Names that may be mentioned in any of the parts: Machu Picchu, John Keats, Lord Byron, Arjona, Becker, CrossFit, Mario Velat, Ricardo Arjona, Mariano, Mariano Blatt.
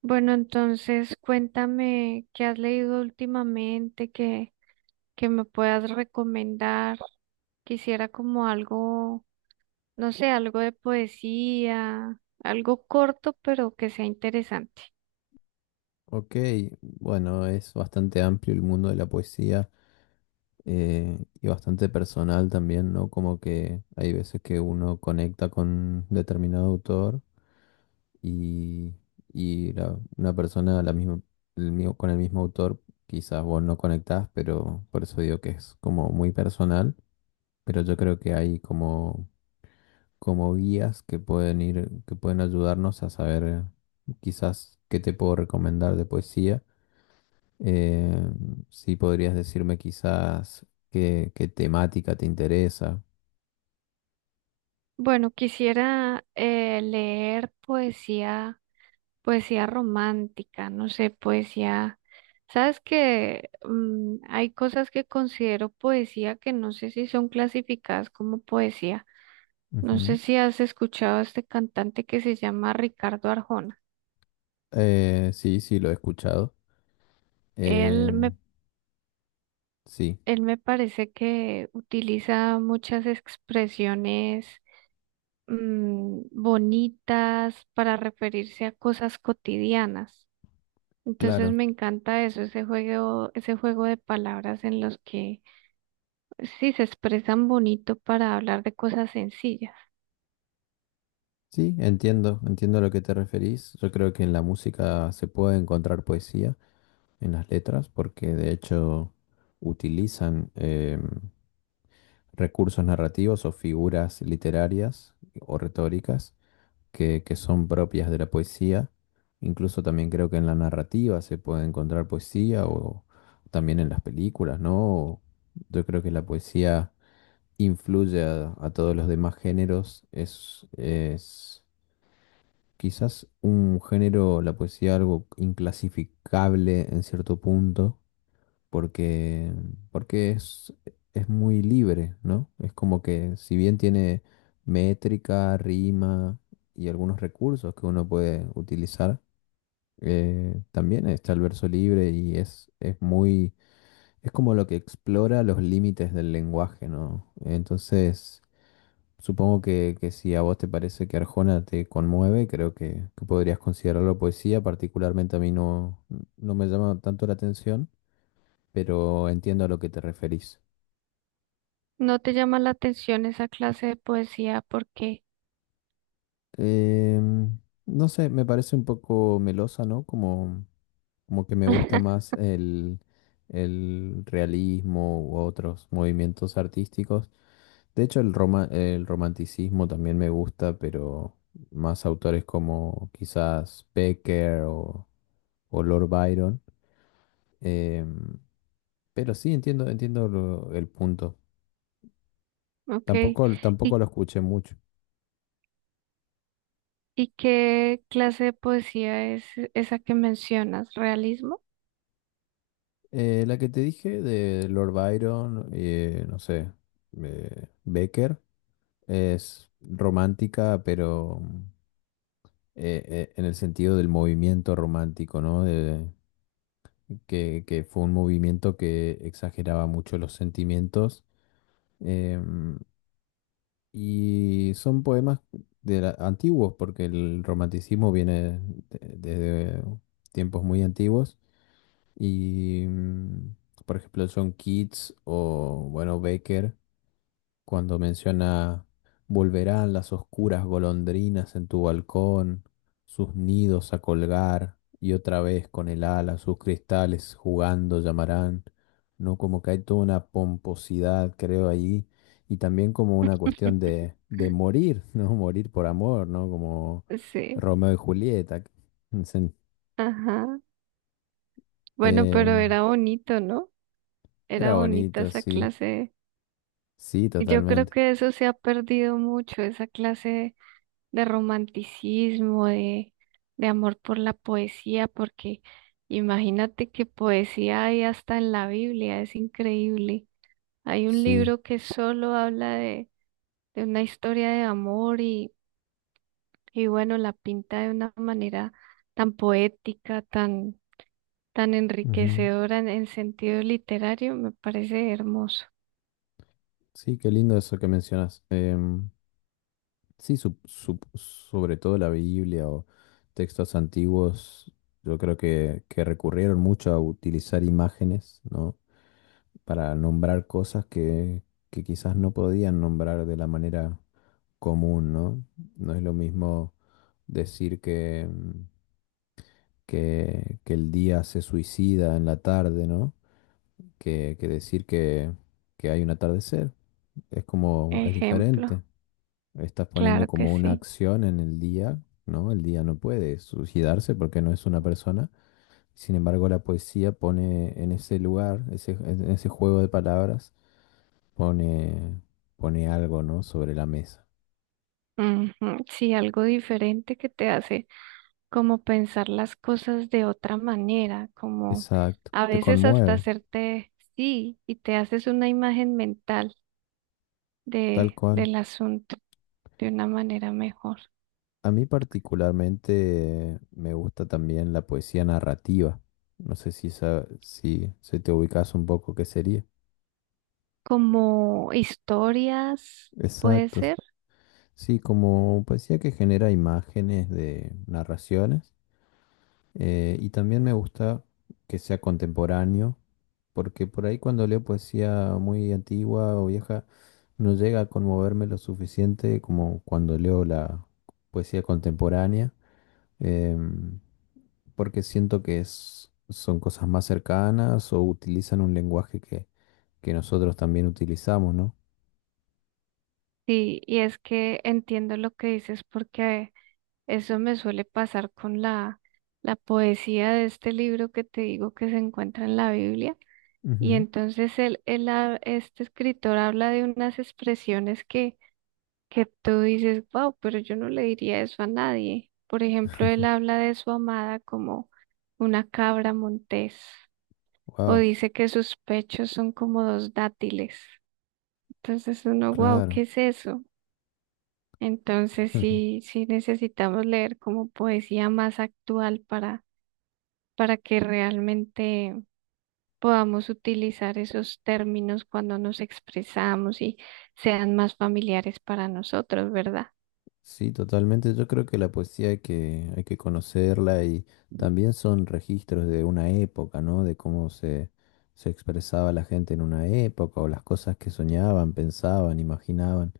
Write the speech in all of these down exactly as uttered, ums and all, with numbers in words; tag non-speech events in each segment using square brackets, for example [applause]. Bueno, entonces cuéntame qué has leído últimamente, que, que me puedas recomendar. Quisiera como algo, no sé, algo de poesía, algo corto, pero que sea interesante. Ok, bueno, es bastante amplio el mundo de la poesía eh, y bastante personal también, ¿no? Como que hay veces que uno conecta con determinado autor y, y la- una persona la misma, el mismo- con el mismo autor quizás vos no conectás, pero por eso digo que es como muy personal, pero yo creo que hay como, como guías que pueden ir, que pueden ayudarnos a saber eh, quizás qué te puedo recomendar de poesía. Eh, sí, podrías decirme quizás qué, qué temática te interesa. Bueno, quisiera eh, leer poesía, poesía romántica, no sé, poesía. Sabes que mm, hay cosas que considero poesía que no sé si son clasificadas como poesía. No sé Ujú. si has escuchado a este cantante que se llama Ricardo Arjona. Eh, sí, sí, lo he escuchado. Él Em, me, sí, él me parece que utiliza muchas expresiones mm, bonitas para referirse a cosas cotidianas. Entonces claro. me encanta eso, ese juego, ese juego de palabras en los que pues sí se expresan bonito para hablar de cosas sencillas. Sí, entiendo, entiendo a lo que te referís. Yo creo que en la música se puede encontrar poesía en las letras, porque de hecho utilizan em, recursos narrativos o figuras literarias o retóricas que, que son propias de la poesía. Incluso también creo que en la narrativa se puede encontrar poesía o también en las películas, ¿no? Yo creo que la poesía influye a, a todos los demás géneros. Es, es quizás un género, la poesía, algo inclasificable en cierto punto, porque, porque es, es muy libre, ¿no? Es como que, si bien tiene métrica, rima y algunos recursos que uno puede utilizar, eh, también está el verso libre y es, es muy, es como lo que explora los límites del lenguaje, ¿no? Entonces, supongo que, que si a vos te parece que Arjona te conmueve, creo que, que podrías considerarlo poesía. Particularmente a mí no, no me llama tanto la atención, pero entiendo a lo que te referís. ¿No te llama la atención esa clase de poesía? ¿Por qué? Em, no sé, me parece un poco melosa, ¿no? Como, como que me gusta [laughs] más el, el realismo u otros movimientos artísticos. De hecho, el roma- el romanticismo también me gusta, pero más autores como quizás Becker o, o Lord Byron. Em, pero sí, entiendo, entiendo lo- el punto. Ok. Tampoco, tampoco ¿Y lo escuché mucho. ¿Y qué clase de poesía es esa que mencionas? ¿Realismo? Eh, la que te dije de Lord Byron, eh, no sé, eh, Becker, es romántica, pero eh, eh, en el sentido del movimiento romántico, ¿no? De- que, que fue un movimiento que exageraba mucho los sentimientos. em, y son poemas de la- antiguos, porque el romanticismo viene de- desde tiempos muy antiguos. Y, mm, por ejemplo, John Keats o, bueno, Becker, cuando menciona, volverán las oscuras golondrinas en tu balcón, sus nidos a colgar, y otra vez con el ala sus cristales jugando llamarán, ¿no? Como que hay toda una pomposidad, creo, ahí, y también como una cuestión de, de morir, [laughs] ¿no? Morir por amor, ¿no? Como Sí, Romeo y Julieta. [laughs] Sen- ajá. Bueno, eh, pero era bonito, ¿no? Era Era bonita bonito, esa sí. clase. Sí, Y yo creo totalmente. que eso se ha perdido mucho, esa clase de romanticismo, de, de amor por la poesía, porque imagínate que poesía hay hasta en la Biblia, es increíble. Hay un Sí. libro que solo habla de, de una historia de amor. Y bueno, la pinta de una manera tan poética, tan, tan Ujú. enriquecedora en, en sentido literario, me parece hermoso. Sí, qué lindo eso que mencionas. Em, sí, sup- sup- sobre todo la Biblia o textos antiguos, yo creo que, que recurrieron mucho a utilizar imágenes, ¿no? Para nombrar cosas que, que quizás no podían nombrar de la manera común, ¿no? No es lo mismo decir que, mm, que, que el día se suicida en la tarde, ¿no? Que, que decir que, que hay un atardecer. Es como, es Ejemplo, diferente. Estás poniendo claro que como una sí. acción en el día, ¿no? El día no puede suicidarse porque no es una persona. Sin embargo, la poesía pone en ese lugar, ese, en ese juego de palabras, pone, pone algo, ¿no? Sobre la mesa. Ujú, sí, algo diferente que te hace como pensar las cosas de otra manera, como Exacto. a Te veces hasta conmueve, hacerte sí y te haces una imagen mental tal de, cual. del asunto de una manera mejor. A mí particularmente me gusta también la poesía narrativa. No sé si, sa- si se te ubicas un poco qué sería. Como historias, puede Exacto. s- ser. Sí, como poesía que genera imágenes de narraciones. Eh, y también me gusta que sea contemporáneo, porque por ahí cuando leo poesía muy antigua o vieja, no llega a conmoverme lo suficiente como cuando leo la poesía contemporánea. em, Porque siento que es- son cosas más cercanas o utilizan un lenguaje que, que nosotros también utilizamos, ¿no? Sí, y es que entiendo lo que dices porque eso me suele pasar con la, la poesía de este libro que te digo que se encuentra en la Biblia. Y entonces él, él ha- este escritor habla de unas expresiones que, que tú dices, wow, pero yo no le diría eso a nadie. Por ejemplo, él habla de su amada como una cabra montés o Wow, dice que sus pechos son como dos dátiles. Entonces uno, wow, ¿qué claro. es eso? Entonces [laughs] sí, sí necesitamos leer como poesía más actual para, para que realmente podamos utilizar esos términos cuando nos expresamos y sean más familiares para nosotros, ¿verdad? Sí, totalmente. Yo creo que la poesía hay que, hay que conocerla, y también son registros de una época, ¿no? De cómo se, se expresaba la gente en una época o las cosas que soñaban, pensaban, imaginaban.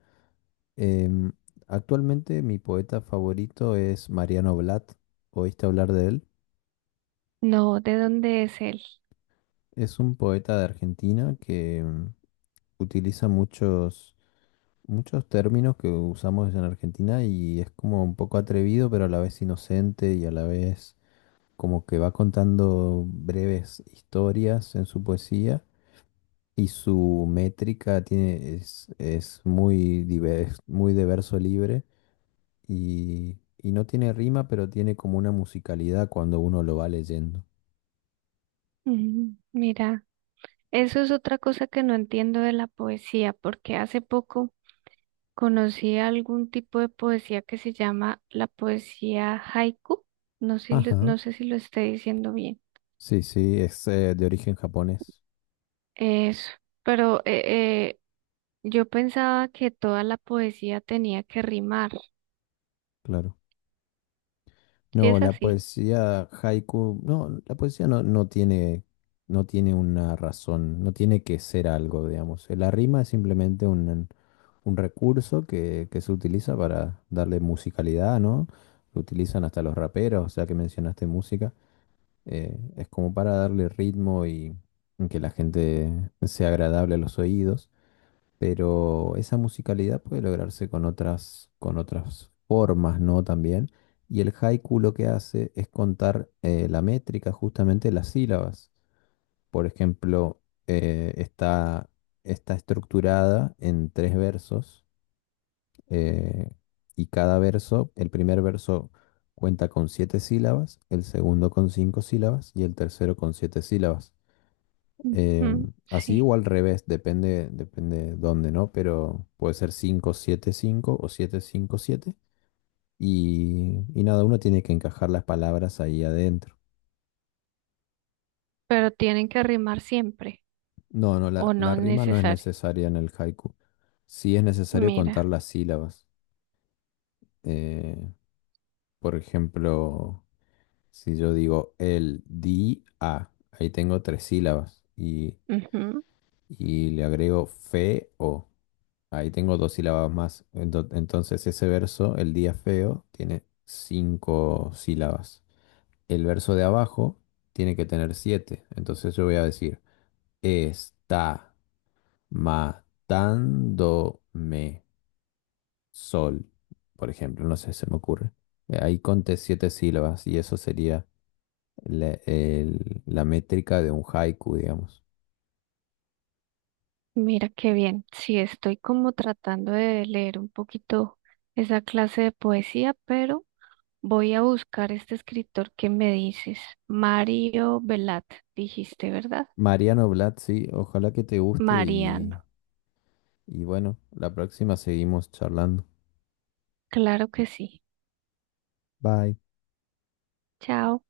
Em, Actualmente mi poeta favorito es Mariano Blatt. ¿Oíste hablar de él? No, ¿de dónde es él? Es un poeta de Argentina que mm, utiliza muchos, muchos términos que usamos en Argentina, y es como un poco atrevido, pero a la vez inocente y a la vez como que va contando breves historias en su poesía, y su métrica tiene, es, es muy diverso, muy de verso libre y, y no tiene rima, pero tiene como una musicalidad cuando uno lo va leyendo. Mm, mira, eso es otra cosa que no entiendo de la poesía, porque hace poco conocí algún tipo de poesía que se llama la poesía haiku. No sé, si lo- Ajá. no sé si lo estoy diciendo bien. Sí, sí, es eh, de origen japonés, Eso, pero eh, eh, yo pensaba que toda la poesía tenía que rimar. claro. ¿Sí No, es la así? poesía haiku, no, la poesía no, no tiene, no tiene una razón, no tiene que ser algo, digamos. La rima es simplemente un, un recurso que, que se utiliza para darle musicalidad, ¿no? Lo utilizan hasta los raperos, o sea, que mencionaste música. Eh, es como para darle ritmo y que la gente sea agradable a los oídos, pero esa musicalidad puede lograrse con otras, con otras formas, ¿no? También. Y el haiku lo que hace es contar eh, la métrica, justamente las sílabas. Por ejemplo, eh, está, está estructurada en tres versos, eh, y cada verso, el primer verso cuenta con siete sílabas, el segundo con cinco sílabas y el tercero con siete sílabas. Eh, Ujú, así sí, o al revés, depende, depende dónde, ¿no? Pero puede ser cinco siete cinco o siete cinco siete. Y, y nada, uno tiene que encajar las palabras ahí adentro. pero ¿tienen que rimar siempre, No, no, la, o no la es rima no es necesario? necesaria en el haiku. Sí es necesario contar Mira, las sílabas. Eh, por ejemplo, si yo digo el di a, ahí tengo tres sílabas. Y, ujú, y le agrego fe o. Ahí tengo dos sílabas más. Ento- Entonces ese verso, el día feo, tiene cinco sílabas. El verso de abajo tiene que tener siete. Entonces yo voy a decir, está matándome sol, por ejemplo. No sé, se me ocurre. Eh, Ahí conté siete sílabas, y eso sería la, el- la métrica de un haiku, digamos. mira qué bien. Sí, estoy como tratando de leer un poquito esa clase de poesía, pero voy a buscar este escritor que me dices, Mario Velat, dijiste, ¿verdad? Mariano Blatt, sí, ojalá que te guste Mariano, y, y bueno, la próxima seguimos charlando. claro que sí. Bye. Chao.